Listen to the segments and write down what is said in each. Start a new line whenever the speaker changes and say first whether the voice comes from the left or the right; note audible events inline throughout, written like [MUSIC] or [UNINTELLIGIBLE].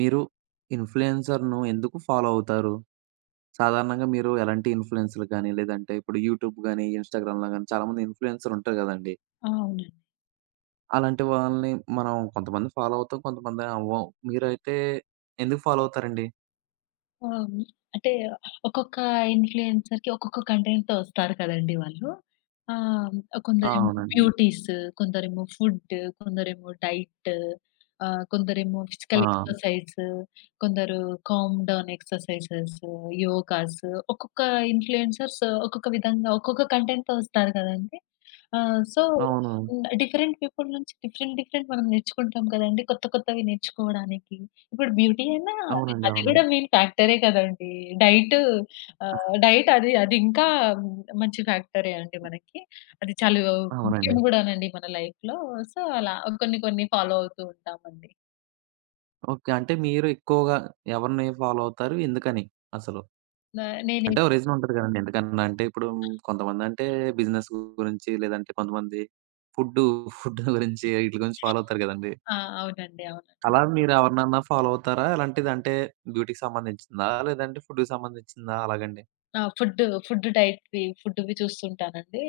right: మీరు ఇన్‌ఫ్లుయెన్సర్‌‌ను ఎందుకు ఫాలో అవుతారు? సాధారణంగా మీరు ఎలాంటి ఇన్‌ఫ్లుయెన్సర్‌‌లు కానీ లేదంటే ఇప్పుడు యూట్యూబ్ కానీ ఇన్స్టాగ్రామ్‌లో కానీ చాలామంది ఇన్‌ఫ్లుయెన్సర్ ఉంటారు కదండీ...
left: ఆ! అవునండి.
right: అలాంటి వాళ్ళని మనం కొంతమంది ఫాలో అవుతాం, కొంతమంది అవ్వం, మీరైతే ఎందుకు ఫాలో అవుతారండి?
left: ఆ! అంటే ఒక్కొక్క ఇన్‌ఫ్లుయెన్సర్‌కి ఒక్కొక్క కంటెంట్‌తో వస్తారు కదండీ వాళ్ళు. ఆహ్,
right: ఆ!
left: కొందరేమో
right: అవునండి.
left: బ్యూటీస్ కొందరేమో ఫుడ్ కొందరేమో డైట్ ఆహ్, కొందరేమో ఫిజికల్
right: ఆ!
left: ఎక్సర్‌సైజ్ కొందరు కామ్ డౌన్ ఎక్సర్‌సైజ్స్, యోగాస్ ఒక్కొక్క ఇన్‌ఫ్లుయెన్సర్స్ ఒక్కొక్క విధంగా ఒక్కొక్క కంటెంట్‌తో వస్తారు కదండీ! ఆహ్, సో,
right: అవునా?
left: హ్మ్, డిఫరెంట్ పీపుల్ నుంచి డిఫరెంట్ డిఫరెంట్ మనం నేర్చుకుంటాం కదండీ. కొత్త, కొత్తవి నేర్చుకోవడానికి ఇప్పుడు బ్యూటీ అయినా
right: అవునండి.
left: అది
right: అవును.
left: కూడా మెయిన్ ఫ్యాక్టరే కదండీ. డైట్ ఆహ్, డైట్ అది అది ఇంకా మంచి ఫ్యాక్టరే అండి మనకి. అది చాలా ముఖ్యం
right: అవునండి.
left: కూడా నండి మన లైఫ్‌లో. సో, అలా కొన్ని, కొన్ని ఫాలో అవుతూ ఉంటామండి.
right: ఓకే. అంటే మీరు ఎక్కువగా ఎవరిని ఫాలో అవుతారు? ఎందుకని అసలు?
left: నా నేనే.
right: అంటే ఓ రీజన్ ఉంటది కదండీ. ఎందుకన్నా అంటే ఇప్పుడు కొంతమంది అంటే బిజినెస్ గురించి లేదంటే కొంతమంది ఫుడ్ ఫుడ్ గురించి [CHUCKLES] వీటిల గురించి ఫాలో అవుతారు కదండీ.
left: ఆ! అవునండి. అవునండి.
right: అలా మీరు ఎవరినన్నా ఫాలో అవుతారా? అలాంటిది అంటే బ్యూటీకి సంబంధించిందా? లేదంటే ఫుడ్‌కి సంబంధించిందా అలాగండి?
left: ఆ! ఫుడ్, ఫుడ్ డైట్, ఫుడ్‌వి చూస్తుంటాను అండి.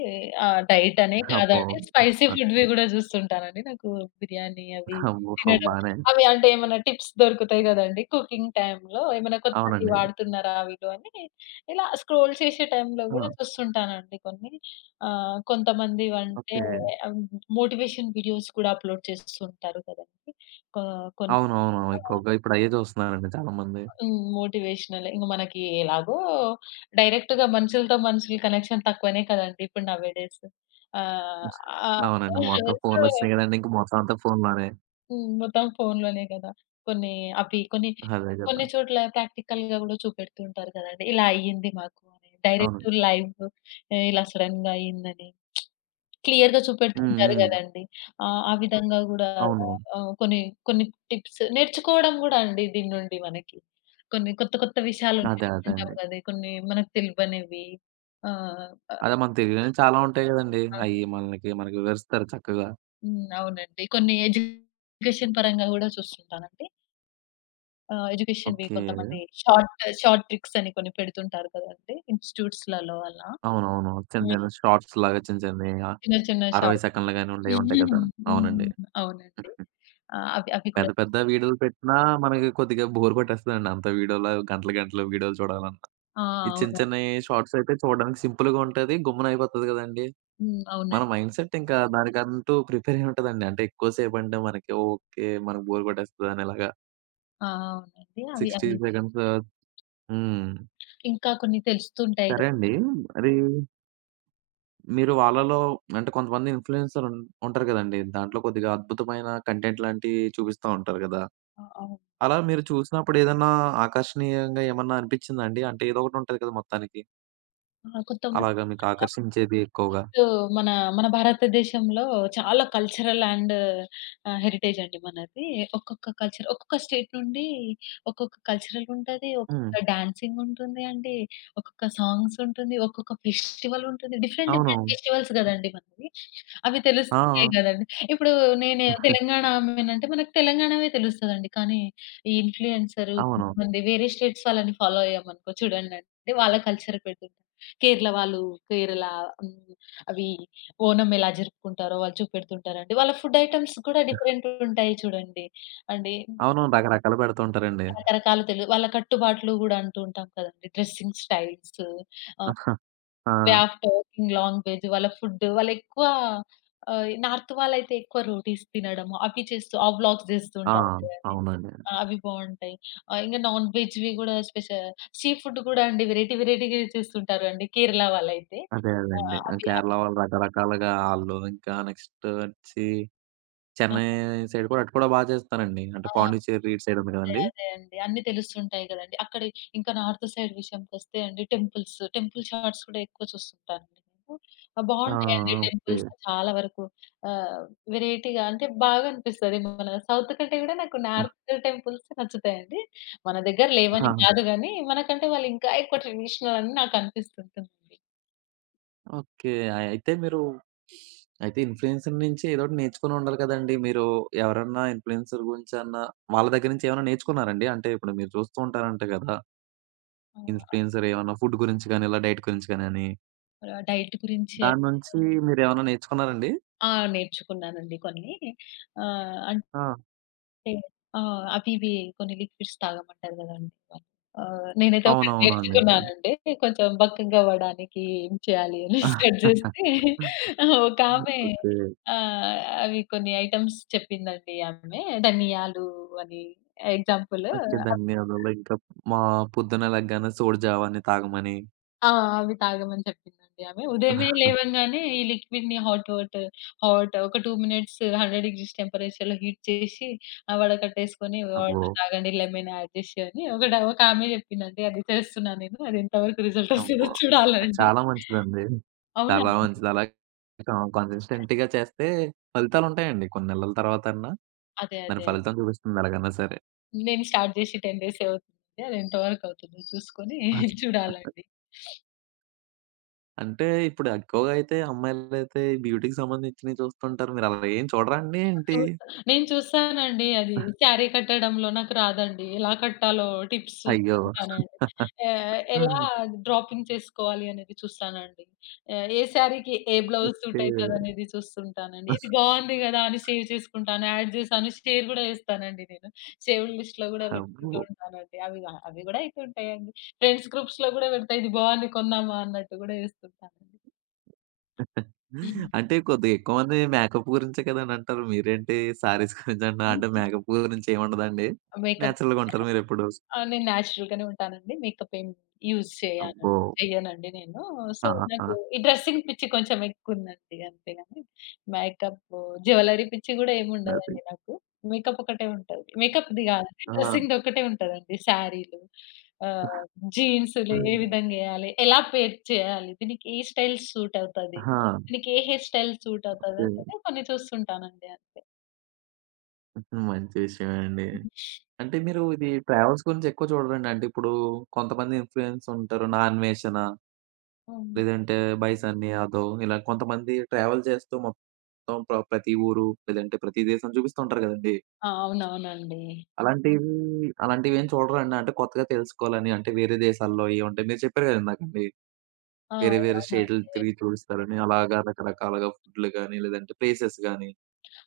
left: ఆహ్, డైట్ అనే
right: అబ్బో!
left: కాదండి స్పైసీ
right: ఆ!
left: ఫుడ్‌వి కూడా చూస్తుంటాను అండి. నాకు బిర్యానీ అవి
right: అబ్బో!
left: తినడం
right: బానే
left: అవి అంటే ఏమన్నా టిప్స్ దొరుకుతాయి కదండీ కుకింగ్ టైమ్‌లో ఏమైనా కొత్తది
right: అవునండి.
left: వాడుతున్నారా అని. ఇలా స్క్రోల్ చేసే టైమ్‌లో కూడా
right: ఆ!
left: చూస్తుంటాను అండి కొన్ని. ఆహ్, కొంతమంది అంటే
right: ఓకే.
left: మోటివేషన్ వీడియోస్ కూడా అప్లోడ్ చేస్తూ ఉంటారు కదండి. ఆ! కోన్
right: అవును అవును.
left: ఆ!
right: ఎక్కువగా ఇప్పుడు అయ్యే చూస్తున్నారండి చాలామంది.
left: హ్మ్. మోటివేషనలే ఇంక మనకి ఎలాగో మొత్తం డైరెక్ట్‌గా మనుషుల కనెక్షన్ తక్కువనే కదండీ! ఇప్పుడు నౌ ఏ డేస్ ఆహ్,
right: అవునండి మొత్తం
left: [UNINTELLIGIBLE]
right: ఫోన్‌లొచ్చినాయి కదండీ! ఇంకా మొత్తం అంతా ఫోన్‌లోనే.
left: హ్మ్, మొత్తం ఫోన్‌లోనే కదా! కొన్ని అవి కొన్ని,
right: అదే కదా!
left: కొన్ని చోట్ల ప్రాక్టికల్‌గా కూడా చూపెడుతూ ఉంటారు కదండి. ఇలా అయింది మాకు డైరెక్ట్
right: అవును.
left: లైవ్ ఇలా సడెన్‌గా అయింది అని. [SMACKS LIPS] క్లియర్‌గా చూపెడుతూ
right: హ్మ్.
left: ఉంటారు
right: హ్మ్.
left: కదండీ ఆ! ఆ విధంగా కూడా
right: అవును.
left: ఆహ్ కొన్ని, కొన్ని టిప్స్ నేర్చుకోవడం కూడా అండి. దీని నుండి మనకి, కొన్ని కొత్త కొత్త విషయాలు
right: అదే అదే
left: నేర్చుకుంటాం
right: అండి.
left: గదా! కొన్ని మనకు తెలివనివి. ఆ! ఆహ్
right: అదే, మన తెలియనివి చాలా ఉంటాయి కదండీ!
left: ఆ!
right: అయి మనకి, మనకి వివరిస్తారు చక్కగా.
left: హ్మ్. అవునండి కొన్ని ఎడ్యుకేషన్ పరంగా కూడా చూస్తుంటాను అండి. ఆహ్, ఎడ్యుకేషన్‌వి
right: ఓకె.
left: కొంతమంది షార్ట్ షార్ట్ ట్రిక్స్ అని కొన్ని పెడుతుంటారు కదండీ ఇన్స్టిట్యూట్స్‌లలో అలా.
right: అవునవును. చిన్న చిన్న షార్ట్స్‌లాగా చిన్న చిన్నవి ఆహ్,
left: చిన్న చిన్న
right: అరవై
left: షార్ట్.
right: సెకన్లు గాని
left: [UNINTELLIGIBLE]
right: ఉండేవి ఉంటాయి కదా!
left: [CHUCKLES]
right: అవునండి.
left: హ్మ్. అవునండి ఆహ్, అవి అవి
right: పెద్ద
left: కూడా
right: పెద్ద వీడియోలు పెట్టినా మనకి కొద్దిగా బోర్ కొట్టేస్తదండి. అంత వీడియోల గంటలు గంటలు వీడియోలు చూడాలన్న.
left: ఆ!
right: ఈ చిన్న
left: అవునండి.
right: చిన్నయి షార్ట్స్ అయితే చూడడానికి సింపుల్‌గా ఉంటది, గమ్మున అయిపోతది కదండీ.
left: హ్మ్.
right: మన
left: అవునండి.
right: మైండ్‌సెట్ ఇంకా దానికంటూ ప్రిపేర్ అయి ఉంటదండి. అంటే ఎక్కువ సేపు అంటే మనకి ఓకె. మన బోర్ కొట్టేస్తదనేలాగా.
left: ఆ! అవునండి అవి
right: 60
left: అవి
right: సెకండ్స్. హ్మ్.
left: ఇంకా కొన్ని తెలుస్తుంటాయి [UNINTELLIGIBLE]
right: సరే అండీ. అదీ మీరు వాళ్ళలో అంటే కొంతమంది ఇన్ఫ్లుయెన్సర్ ఉం ఉంటారు కదండీ. దాంట్లో కొద్దిగా అద్భుతమైన కంటెంట్ లాంటియి చూపిస్తా ఉంటారు కదా!
left: అవును.
right: అలా మీరు చూసినప్పుడు ఏదన్నా ఆకర్షణీయంగా ఏమన్నా అనిపించిందా అండి? అంటే ఏదో ఒకటి ఉంటుంది కదా మొత్తానికి. అలాగా మీకు
left: [UNINTELLIGIBLE]
right: ఆకర్షించేది ఎక్కువగా?
left: ఇప్పుడు మన మన భారతదేశంలో చాలా కల్చరల్ అండ్ ఆహ్, హెరిటేజ్ అండి మనది. ఒక్కొక్క కల్చర్ ఒక్కొక్క స్టేట్ నుండి ఒక్కొక్క కల్చరల్ ఉంటది.
right: హ్మ్.
left: ఒక్కొక్క డాన్సింగ్ ఉంటుంది అండి. ఒక్కొక్క సాంగ్స్ ఉంటుంది. ఒక్కొక్క ఫెస్టివల్ ఉంటుంది. డిఫరెంట్ డిఫరెంట్
right: అవును.
left: ఫెస్టివల్స్ కదండీ మనకి. అవి తెలుస్తుంటాయి
right: ఆ!
left: కదండీ! ఇప్పుడు నేను తెలంగాణ
right: [CHUCKLES]
left: ఆమెని అంటే మన తెలంగాణవే తెలుస్తది అండి. కానీ ఈ ఇన్ఫ్లుయెన్సర్
right: అవును.
left: కొంతమంది వేరే స్టేట్స్ వాళ్ళని ఫాలో అయ్యామనుకో చూడండి అండి. వాళ్ళ కల్చర్ పెడుతుంటారు. కేరళ వాళ్ళు కేరళ హ్మ్. అవి ఓనం ఎలా జరుపుకుంటారో, వాళ్ళు చూపెడుతుంటారండి. వాళ్ళ ఫుడ్ ఐటెమ్స్ కూడా డిఫరెంట్‌గా ఉంటాయి చూడండి అండి.
right: అవును. రకరకాలు పెడుతుంటారండి.
left: రకరకాలు తెలు వాళ్ళ కట్టుబాట్లు కూడా అంటూ ఉంటాం కదండీ! డ్రెసింగ్ స్టైల్స్ ఆహ్,
right: [CHUCKLES]
left: వే
right: ఆ!
left: ఆఫ్ టాకింగ్ లాంగ్వేజ్, వాళ్ళ ఫుడ్. వాళ్ళు ఎక్కువ ఆహ్, ఇ నార్త్ వాళ్ళయితే ఎక్కువ రోటిస్ తినడం అవి చేస్తూ ఆ వ్లాగ్స్ చేస్తూ
right: ఆ!
left: ఉంటారు గదండీ.
right: అవునండి.
left: అవి బాగుంటాయి. ఆహ్, ఇంగ నాన్‌వేజ్‌ కూడా స్పెషల్‌గా సీ ఫుడ్ కూడా వేరైటీ వేరైటీగా చేస్తుంటారు అండి. కేరళ వాళ్ళయితే.
right: అదే అదే అండి.
left: ఆహ్,
right: ఆ
left: అవి ఆ
right: కేరళ వాళ్ళు రకరకాలుగా ఆళ్ళు ఇంకా నెక్స్ట్ వచ్చి, చెన్నై సైడ్ కూడా అటు కూడా బా చేస్తారండి. అంటే
left: ఆ!
right: పాండిచ్చేరి ఇటు సైడ్ ఉంది
left: అదే,
right: కదండీ.
left: అదే అండి. అన్ని తెలుస్తూ ఉంటాయి కదండీ! అక్కడ ఇంకా నార్త్ సైడ్ విషయానికి వస్తే అండి టెంపుల్స్. టెంపుల్ షార్ట్స్ కూడా ఎక్కువ చూస్తుంటాను. ఆహ్,
right: ఆ!
left: బాగుంటాయి అండి టెంపుల్స్
right: ఓకే
left: చాలా వరకు. ఆహ్, వేరైటీగా అంటే బాగనిపిస్తదేమో మన సౌత్ కంటే కూడా నార్త్ టెంపుల్సే నచ్చుతాయండి. మన దగ్గర లేవని
right: ఆ!
left: కాదు కానీ, మనకంటే వాళ్ళు ఇంకా ఎక్కువ ట్రెడిషనల్ అని నాకనిపిస్తుంటుంది.
right: ఓకే. ఆహ్, అయితే మీరు [SNIFFS] అయితే ఇన్‌ఫ్లూయెన్సర్ నుంచి ఏదో ఒకటి నేర్చుకొని ఉండాలి కదండీ. మీరు ఎవరన్నా ఇన్‌ఫ్లూయెన్సర్ గురించి అన్న, వాళ్ళ దగ్గర నుంచేమన్నా నేర్చుకున్నారండి అంటే ఇప్పుడు మీరు చూస్తూ ఉంటారంట కదా...
left: ఆ!
right: ఇన్‌ఫ్లూయెన్సర్ ఏమన్నా ఫుడ్ గురించి కానీ ఇలా డైట్ గురించి గానని...
left: ర డైట్ గురించి
right: దాని
left: అయితే
right: నుంచి మీరేమన్నా నేర్చుకున్నారండి.
left: ఆ! నేర్చుకున్నానండి కొన్ని. ఆహ్, అంట్
right: ఆ!
left: టే ఆ! అవివే. కొన్ని లిక్విడ్స్ తాగమంటారు కదండీ! ఆహ్, నేనైతే ఒకటి
right: అవునవును అండి. ఓకె.
left: నేర్చుకున్నాను అండి. కొంచెం బక్కగా అవ్వడానికి ఏం చేయాలి అని [CHUCKLES] సర్చ్
right: [CHUCKLES]
left: చేస్తే
right: హ్మ్.
left: ఆ! ఒక ఆమె
right: ఓకే.
left: ఆహ్, అవి కొన్ని ఐటెమ్స్ చెప్పిందండి ఆమె ధనియాలు అని ఎగ్జాంపులు
right: ఓకె. ధనియాలు వల్ల ఇంకా, మా పొద్దున్న లెగ్గానే సోడి జావని తాగమని.
left: ఆ! అవి తాగమని చెప్పిందండి ఆమె. ఉదయమే
right: [CHUCKLES]
left: లేవంగానే ఈ లిక్విడ్‌ని హాట్ వాటర్ హాట్ ఒక 2 మినిట్స్ 100° డిగ్రీస్ టెంపరేచర్‌లో హీట్ చేసి ఆహ్, వడ కట్టేసుకొని వాటర్
right: అబ్బో!
left: తాగండి లెమన్ అడ్ చేసి ఒకటి ఒక ఆమె చెప్పింది అండి అది చేస్తున్నా నేను. అదెంత వరకు రిజల్ట్
right: అబ్బ!
left: వస్తుందో
right: అది
left: చూడాలండి.
right: చాలా మంచిదండి.
left: అవునా
right: చాలా
left: అండి!
right: మంచిది అలా క కన్సిస్టెంట్‌గా చేస్తే ఫలితాలు ఉంటాయండి. కొన్ని నెలల తర్వాతన్నా
left: అదే,
right: దాని
left: అదే అండి.
right: ఫలితం చూపిస్తుంది ఎలాగనా సరే!
left: నేను స్టార్ట్ చేసి 10 డేసే అవుతుంది. అది ఎంత వరకు అవుతుందో చూసుకొని [CHUCKLES]
right: [UNINTELLIGIBLE]
left: చూడాలండి. [SNIFFS]
right: అంటే ఇప్పుడా ఎక్కువగా అయితే అమ్మాయిలైతే బ్యూటీకి సంబంధించినయి చూస్తుంటారు. మీరు అలా ఏం చూడరా అండి ఏంటి?
left: చూస్తా, నేను చూస్తానండి అది
right: [CHUCKLES]
left: శారీ కట్టడంలో నాకు రాదండి. ఎలా కట్టాలో, టిప్స్
right: అయ్యో!
left: చూసుకుంటానండి. ఎ ఎలా
right: [CHUCKLES]
left: డ్రాపింగ్ చేసుకోవాలి అనేది చూస్తానండి. ఏ ఏ శారీకి ఏ బ్లౌజ్
right: ఓకే.
left: సూట్ అయితది అనేది చూస్తుంటానండి.
right: అస్
left: ఇది బావుంది గదా! అని సేవ్ చేసుకుంటాను. యాడ్ చేశాను, షేర్ కూడా చేస్తానండి నేను. సేవ్‌డ్ లిస్ట్‌లో గూడా పెట్టుకుంటూ
right: అబ్బో!
left: ఉంటానండి. అవి గా అవి గూడా అయితుంటాయండి. ఫ్రెండ్స్ గ్రూప్స్‌లో గూడా పెడతా. ఇది బావుంది, కొందామా అన్నట్టు గూడా చేస్తుంటానండి.
right: [CHUCKLES] అంటే కొద్దిగా ఎక్కువమంది మేకప్ గురించే కదా! అని అంటారు. మీరేంటి శారీస్ [CHUCKLES] గురించి అంటున్నారు. అంటే
left: ఉహూ.
right: మేకప్ గురించి ఏమి ఉండదా అండి?
left: మేకప్
right: నేచురల్‌గా ఉంటారు మీరెప్పుడు?
left: ఆహ్, నేను నేచురల్‌ గానే ఉంటానండి. మేకప్ ఏం యూజ్ చేయాన్
right: అబ్బో!
left: చేయనండి నేను. సో,
right: ఆ!
left: నాకూ
right: ఆ!
left: ఈ డ్రెసింగ్ పిచ్చి కొంచెం ఎక్కువుందండి. అంతే కానీ మేకప్, జ్యులరీ పిచ్చి కూడా ఏమి
right: నాది.
left: ఉండదండి నాకు. మేకప్ ఒకటే ఉంటది. మేకప్‌ది కాదు
right: ఆ!
left: డ్రెసింగ్‌ది ఒక్కటే ఉంటదండి. సారీలు ఆహ్, జీన్స్‌లు ఏ
right: [CHUCKLES]
left: విధంగేయాలి? ఎలా పెయిర్ చేయాలి? దీనికి ఏ స్టైల్ సూట్ అవుతది?
right: హా!
left: దీనికి ఏ హెయిర్ స్టైల్ సూట్
right: ఓకే.
left: అవుతదంటేనే కొన్ని చూస్తుంటానండి. అంతే.
right: హుహు. మంచి విషయమే అండి.
left: [GIGGLES]
right: అంటే మీరూ ఇదీ ట్రావెల్స్ గురించి ఎక్కువ చూడరండి? అంటే ఇప్పుడూ, కొంతమంది ఇన్‌ఫ్లూయెన్స్ ఉంటారు నా అన్వేషణ.
left: అవును.
right: లేదంటే, బై సన్నీ యాదవ్ ఇలా కొంతమంది ట్రావెల్ చేస్తూ మొత్తం ప్ర ప్రతి ఊరు, లేదంటే ప్రతి దేశం చూపిస్తూ ఉంటారు కదండీ.
left: అవునవునండి.
right: అలాంటీయన్ని అలాంటివి ఏం చూడరా అండి? అంటే కొత్తగా తెలుసుకోవాలని, అంటే వేరే దేశాల్లో ఏవి ఉంటాయి. మీరు చెప్పారు గదా ఇందాక మీర్
left: ఆ!
right: వేరే, వేరే
left: అవునవునండి.
right: స్టేట్‌లు
left: [UNINTELLIGIBLE]
right: తిరిగి చూయిస్తారని అలాగా రకరకాలుగా ఫుడ్‌లు గానీ, లేదంటే ప్లేసెస్ గానీ.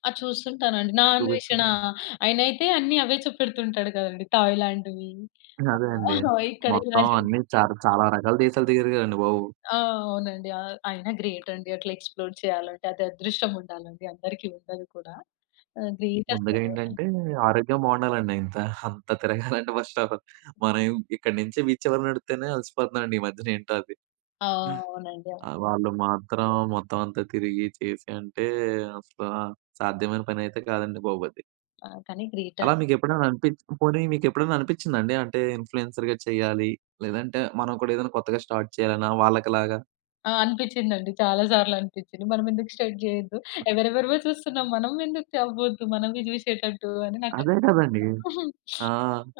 left: ఆ! చూస్తుంటాను అండి. నా అన్వేషణ
right: చూపిస్తున్నాం.
left: ఆయన అయితే, అన్ని అవే చూపెడుతుంటాడు కదండీ. థాయిలాండ్‌వీ,
right: హ్మ్. అదే అండి.
left: ఆహ్! ఇక్కడ ఇలా
right: మొత్తం
left: జరిగింది.
right: అన్నీ చాల చాలా రకాల దేశాలు తిరిగారు కదండి బాబు.
left: ఆ! అవునండి. ఆహ్, అయినా గ్రేట్ అండి. అట్లా ఎక్స్‌ప్లోర్ చెయ్యాలంటే. అది అదృష్టం ఉండాలండి, అందరికి ఉండదు కూడా. ఆహ్ గ్రేట్
right: ముందుగా
left: అసలు.
right: ఏంటంటే, ఆరోగ్యం బావుండాలండి ఇంత, అంత తిరగాలంటే, ఫస్ట్ ఆఫ్ ఆల్ మనమేం ఇక్కడి నించి వీది చివర నడిత్తేనే అలసిపోతున్నామండి, ఈ మధ్యన ఏంటో అది.
left: ఆ! అవునండి. అ
right: ఆహ్, వాళ్ళు మాత్రం మొత్తం అంతా తిరిగి, చేసి అంటే అసల సాధ్యమైన పనైతే కాదండి బాబు అది.
left: కానీ గ్రేట్ అండి.
right: అలా మీకు ఎప్పుడైనా అనిపిచ్ పోనీ మీకు ఎప్పుడైనా అనిపిచ్చిందా అండి? అంటే ఇన్‌ఫ్లుయెన్సర్‌గా చెయ్యాలి. లేదంటే మనం కూడా ఏదైనా కొత్తగా స్టార్ట్ చేయాలన్న వాళ్ళకి లాగా.
left: ఆ! అనిపిచ్చిదండి. చాలా సార్లు అనిపిచ్చింది. మనమెందుకు స్టార్ట్ జేయొద్దు? ఎవరెవరివో చూస్తున్నాం. మనం ఎందుకు చెబ్బద్దు, మనవి జూసేటట్టు అని నాకు
right: అదే గదండీ. ఆ!
left: [SNIFFS]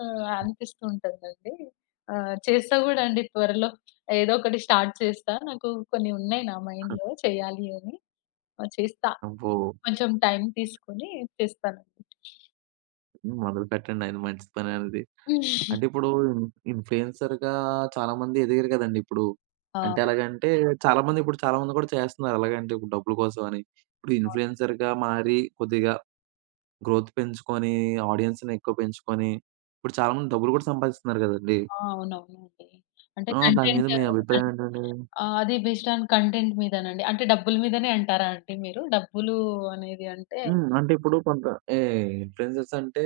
left: ఆహ్! అనిపిస్తూ ఉంటాదండి. ఆహ్! చేస్తా గూడా అండి త్వరలో, ఏదోకటి స్టార్ట్ చేస్తా. నాకు కొన్ని ఉన్నాయి, నా మైండ్‌లో చేయాలి అని. ఆహ్, చేస్తా.
right: అబ్బో!
left: కొంచెం టైమ్ తీసుకొని చేస్తాను.
right: హ్మ్. మొదలు పెట్టండి అది మంచి పని అనేది. అంటే ఇప్పుడు ఇన్ ఇన్‌ఫ్లుయెన్సర్‌గా చాలామంది ఎదిగారు గదండీ ఇప్పుడు. అంటే
left: అవును.
right: ఎలాగంటే చాలామంది, ఇప్పుడు చాలామంది కూడా చేస్తున్నారు. ఎలాగంటే ఇప్పుడు డబ్బుల కోసం అని, ఇప్పుడు ఇన్‌ఫ్లుయెన్సర్‌గా మారి కొద్దిగా గ్రోత్ పెంచుకొని ఆడియన్స్‌ని ఎక్కువ పెంచుకొని ఇప్పుడు చాలామంది డబ్బులు గూడా సంపాదిస్తున్నారు గదండీ.
left: ఆ! అవునవునండి. అంటే
right: ఆహ్! దాని మీద
left: కంటెంట్
right: మీ
left: కన్
right: అభిప్రాయం ఏంటండి?
left: ఆహ్, అది బేస్డ్ ఆన్ కంటెంట్ మీదనండి. అంటే డబ్బుల మీదనే అంటారా అండి మీరు? డబ్బులు అనేది అంటే
right: హ్మ్. అంటే ఇప్పుడు కొంత ఎహ్ ఇన్‌ఫ్లుయెన్సర్స్ అంటే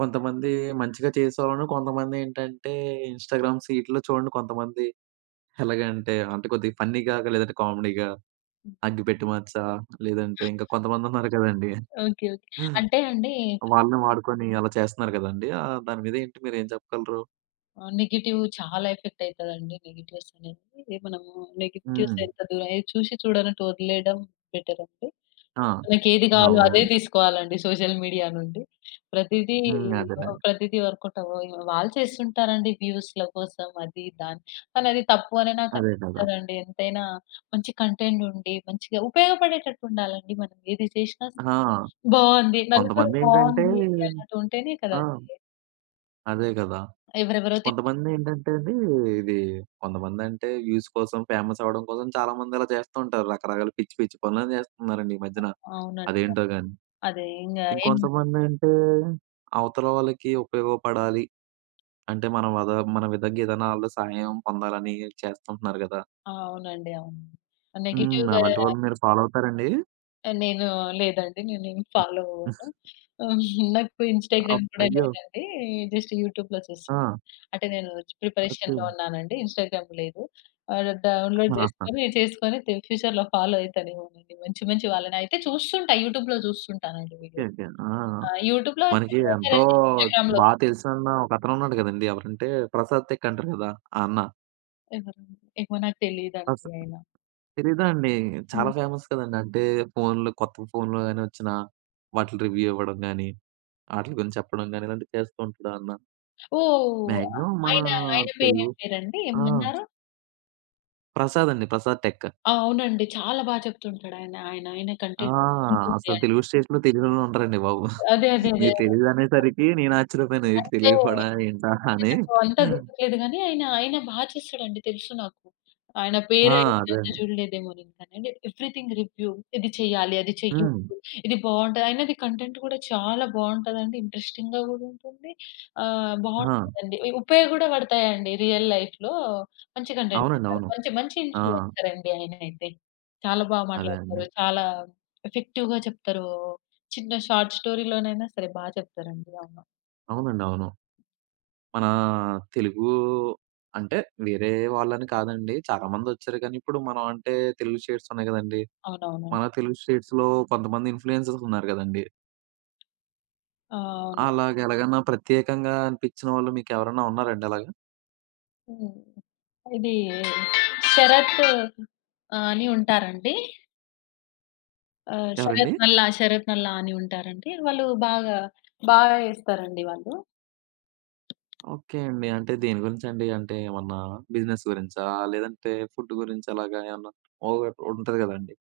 right: కొంతమంది మంచిగా చేసేవాళ్ళున్నారు. కొంతమంది ఏంటంటే ఇన్‌స్టాగ్రామ్ సీట్లో చూడండి, కొంతమంది ఎలాగంటే అంటే కొద్దిగా ఫన్నీగా, గ లేదంటే కామెడీగా,
left: హ్మ్.
right: అగ్గిపెట్టి మచ్చా లేదంటే ఇంకా కొంతమంది ఉన్నారు గదండీ.
left: ఓకే. ఓకే. అంటే అండి.
right: వాళ్ళని వాడుకొని అలా చేస్తున్నారు గదండీ. ఆహ్, దాని మీద ఏంటి మీరు ఏం చెప్పగలరు?
left: ఆ! నెగెటివ్ చాలా ఎఫెక్ట్ అయితాదండి. నెగెటివ్స్ ఆనేది అంటే మనం నెగెటివ్స్
right: హ్మ్.
left: ఎంత దూర‌యి చూసి చూడనట్టు వదిలేయడం బెటర్ అండి.
right: ఆ!
left: మనకి ఏది కావాలో అదే
right: అవును.
left: తీసుకోవాలి అండి సోషల్ మీడియా నుండి. ప్రతిది
right: హ్మ్.
left: ఓహ్!
right: అదేనండి.
left: ప్రతిది వర్కౌట్ ఆవవ్వు. వాళ్ళు చేస్తుంటారండి వ్యూస్‌ల కోసం అది దాని కానీ అది తప్పు అని నాకు
right: అదే కదా.
left: అనిపిస్తదండి ఎంతైనా మంచి కంటెంట్ ఉండి మంచిగా ఉపయోగపడేటట్టు ఉండాలండి మనం ఏది చేసినా సరే
right: ఆ!
left: బాగుంది నలుగురు
right: కొంతమంది ఏంటంటే
left: బాగుంది అన్నట్టు ఉంటేనే కదా
right: ఆ!
left: అదీ...
right: అదే గదా.
left: ఎవరెవరో‌తే‌ట్
right: కొంతమంది ఏంటంటే అండి ఇది కొంతమంది అంటే వ్యూస్ కోసం ఫేమస్ అవ్వడం కోసం చాలామంది అలా చేస్తూ ఉంటారు రకరకాల పిచ్చి పిచ్చి పనులని చేస్తున్నారండి ఈ మధ్యన
left: అవునండి.
right: అదేంటో గాని.
left: అదే ఇంకా ఏం
right: ఇంకొంతమంది అంటే, అవతల వాళ్ళకి ఉపయోగపడాలి. అంటే మన వద మన విధంగా ఏదైనా ఆళ్ళు సహాయం పొందాలని చేస్తుంటున్నారు గదా!
left: ఆ! అవునండి అవును.
right: హ్మ్.
left: నెగెటివ్‌గా
right: అలాంటి వాళ్ళని మీరు ఫాలో అవుతారండి?
left: ఆ! నేను లేదండి నేను ఏమి ఫాలో అవ్వను. [GIGGLES] నాకు ఇన్‌స్టాగ్రామ్
right: అప్
left: కూడా
right: అయ్యో!
left: లేదండి జస్ట్ యూట్యూబ్‌లో చూసా.
right: ఆ!
left: అంటే నేను ప్రిపరేషన్‌లో
right: అ‌తేం.
left: ఉన్నానండి. ఇన్‌స్టాగ్రామ్ లేదు. ఆహ్, డౌన్లోడ్
right: ఆహా!
left: జేసుకొని చేసుకొని తిన్ ఫ్యూచర్‌లో ఫాలో అయితానేమో అండి. మంచి మంచి వాళ్ళని అయితే చూస్తుంటా యూట్యూబ్‌లో చూస్తుంటాను అండి
right: ఓకే
left: వీడియో.
right: ఓకే. ఆ! ఆ!
left: ఆ! యూట్యూబ్‌లో
right: మనకి
left: వచ్చినవే
right: ఎంతో
left: కదండీ ఇన్‌స్టాగ్రామ్‌లో.
right: బాగా తెలిసిన అన్న ఒక అతను ఉన్నాడు గదండి ఎవరంటే, ప్రసాద్ టెక్ అంటారు గదా ఆ అన్న.
left: ఎవరు? ఏమో నాకు తెలియదు
right: అ‌స‌
left: అండి ఆయన.
right: తెలిదా అండి?
left: హ్మ్.
right: చాలా ఫేమస్ కదండీ. అంటే ఫోన్‌లు, కొత్త ఫోన్‌లు గాని వచ్చిన వాటిని రివ్యూ ఇవ్వడం గానీ, ఆటిల్ గురించి చెప్పడం గాని, ఇలాంటివి చేస్తూ ఉంటాడు ఆ అన్న...
left: ఓహ్!
right: మాక్సిమం మనా
left: ఆయన, ఆయన పేరు
right: తెలుగు
left: ఏం పేరండి
right: ఆ!
left: ఏమన్నారు?
right: ప్రసాద్ అండి. ప్రసాద్ టెక్.
left: అవునండి. చాలా బాగా చెప్తుంటాడు ఆయన. ఆయన, ఆయన
right: ఆ!
left: కంటెంట్ బాగుంటుంది.
right: అసలు
left: ఆయ
right: తెలుగు స్టేట్‌లో తెలియనోళ్ళు ఉండరండి బాబు.
left: అదే, అదే,
right: [GIGGLES]
left: అదే,
right: మీకు
left: అదే.
right: తెలియదు అనేసరికి నేను ఆశ్చర్యపోయాను. ఏటి
left: అంటే,
right: తెలియకపోడం ఏంటా అని.
left: నాకు అంత
right: [GIGGLES]
left: గుర్తులేదు గాని, ఆయన, ఆయన బాగా చేస్తాడండి. తెలుసు నాకు. ఆయన
right: ఆ!
left: పేరు
right: అదే
left: [UNINTELLIGIBLE]
right: అండి.
left: చూడలేదేమో. [UNINTELLIGIBLE] అండి. ఎవరీథింగ్ రివ్యూ ఇది చేయాలి, అది
right: హ్మ్.
left: చెయ్యదు, ఇది బాగుంటది. ఆయనది కంటెంట్ గూడా చాలా బాగుంటది అండి. ఇంట్రెస్టింగ్‌గా గూడ ఉంటుంది. ఆహ్,
right: ఆ!
left: బాగుంటదండి. ఇ ఉపయోగ గూడ పడతాయండి. రియల్ లైఫ్‌లో. మంచి కంటెంట్.
right: అవునండి.
left: [UNINTELLIGIBLE]
right: అవును.
left: మంచి, మంచి
right: ఆ!
left: ఇన్‌ఫ్లూ‌యన్సర్ అండి ఆయన అయితే. చాలా బాగా
right: అదే
left: మాట్లాడుతారు.
right: అండి.
left: చాలా ఎఫెక్టివ్‌గా చెప్తారు. చిన్న షార్ట్ స్టోరీ‌లోనైనా సరే బాగా చెప్తారండి. అవును.
right: అవునండి. అవును. మనా తెలుగు అంటే, వేరే వాళ్ళని కాదండి. చాలామంది వచ్చారు కానీ, ఇప్పుడు మనం అంటే తెలుగు స్టేట్స్ ఉన్నాయి గదండీ.
left: అవునవును.
right: మన తెలుగు స్టే‌ట్స్‌లో, కొంతమంది ఇన్‌ఫ్లూ‌యన్సర్స్ ఉన్నారు గదండి.
left: ఆ! అవును.
right: అలాగా ఎలాగన్నా ప్రత్యేకంగా అనిపించిన వాళ్ళు మీకెవరన్నా ఉన్నారండి అలాగా?
left: హ్మ్. ఇది శరత్ అని ఉంటారండి. ఆ! శరత్
right: ఎవరండి?
left: నల్ల, శరత్ నల్ల అని ఉంటారండి. వాళ్ళు బాగా బాగా చేస్తారండి వాళ్ళు.
right: ఓకే అండి. అంటే దేని గురించి అండి? అంటే ఏమన్నా బిజినెస్ గురించా, లేదంటే ఫుడ్ గురించి అలాగా ఏమన్నా ఒక ఒకటి ఉంటుంది కదండీ?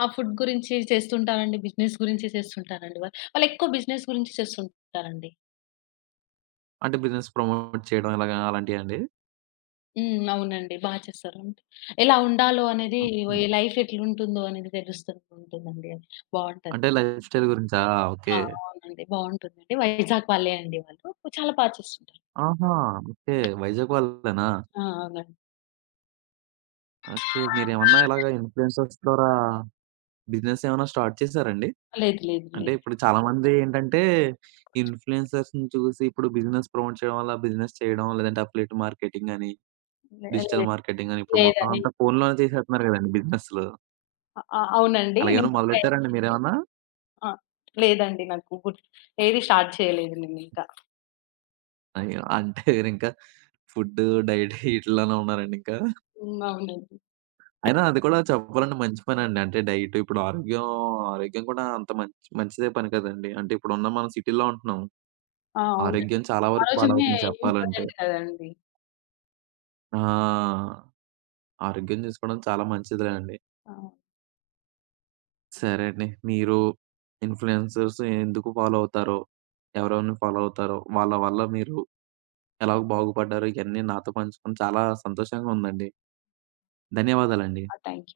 left: ఆ! ఫుడ్ గురించి చేస్తుంటారండి. బిజినెస్ గురించి చేస్తు ఉంటారండి. వాళ్ళు వాళ్లేక్కువ బిజినెస్ గురించి చేస్తూ ఉంటారండి.
right: అంటే బిజినెస్ ప్రమోట్ చేయడం ఎలాగ, అలాంటివా అండి?
left: హ్మ్. అవునండి. బాగా చేస్తారు అండి. ఎలా ఉండాలో అనేది,
right: ఓకె.
left: లైఫ్ ఎట్లా ఉంటుందో అనేది తెలుస్తూ ఉంటుంది అండి, బాగుంటది.
right: అంటే లైఫ్ స్టైల్ గురించా.
left: ఆ!
right: ఓకే.
left: అవునండి. బాగుంటుంది అండి. వైజాగ్ వాళ్ళే అండి వాళ్ళు. చాలా బాగా చేస్తుంటారు.
right: ఆహా! ఓకే వైజాగ్ వాళ్ళేనా.
left: ఆ! అవును.
right: ఓకే. మీరేమన్నా ఇలాగ ఇన్‌ఫ్లుయెన్సర్స్ ద్వారా, బిజినెస్ ఏమన్నా స్టార్ట్ చేసారండి?
left: లేదు, లేదు,
right: అంటే
left: లేదు.
right: ఇప్పుడు చాలా మంది ఏంటంటే, ఇన్‌ఫ్లుయెన్సర్స్‌ని చూసి ఇప్పుడు బిజినెస్ ప్రమోట్ చేయడం వల్ల బిజినెస్ చేయడం, లేదంటే అఫిలియేట్ మార్కెటింగ్ అని,
left: లే
right: డిజిటల్
left: లేదు
right: మార్కెటింగ్ అని ఇప్పుడు మొత్తం
left: లేదండి.
right: అంతా ఫోన్‌లోనే చేసేస్తున్నారు కదండీ! బిజినెస్‌లు.
left: అ అవునండి.
right: అలాగేమన్నా
left: నేను
right: మొదలుపెట్టారండి, మీరేమన్నా?
left: [UNINTELLIGIBLE] ఆ! లేదండి నాకు గూ ఏది స్టార్ట్ చేయలేదు నేను ఇంకా.
right: అయ్యో! అంటే [CHUCKLES] మీరింకా ఫుడ్, డైట్ ఇవిటీలోనే ఉన్నారండి ఇంకా?
left: హ్మ్. అవునండి.
right: అయినా అది కూడా చెప్పాలంటే మంచి పనండి. అంటే డైట్ ఇప్పుడు ఆరోగ్యం, ఆరోగ్యం కూడా అంత మంచి మంచిదే పని కదండీ! అంటే ఇప్పుడు ఉన్న మనం సిటీలో ఉంటున్నాం.
left: ఆ! అవునండి.
right: ఆరోగ్యం చాలా
left: ఆ
right: వరకు
left: రోజునే
right: పాడవుతుంది చెప్పాలంటే.
left: ఇంపార్టెంట్ కదండీ!
right: ఆ! ఆరోగ్యం చుసుకోవడం చాలా మంచిది లేండి.
left: అవును.
right: సరే అండి. మీరు ఇన్‌ఫ్లుయెన్సర్స్ ఎందుకు ఫాలో అవుతారో? ఎవరెవర్ని ఫాలో అవుతారో? వాళ్ళ వల్ల మీరు ఎలా బాగుపడ్డారు? ఇయన్నీ నాతో పంచుకొని చాలా సంతోషంగా ఉందండి. ధన్యవాదాలండి.
left: ఆ! థ్యాంక్యూ.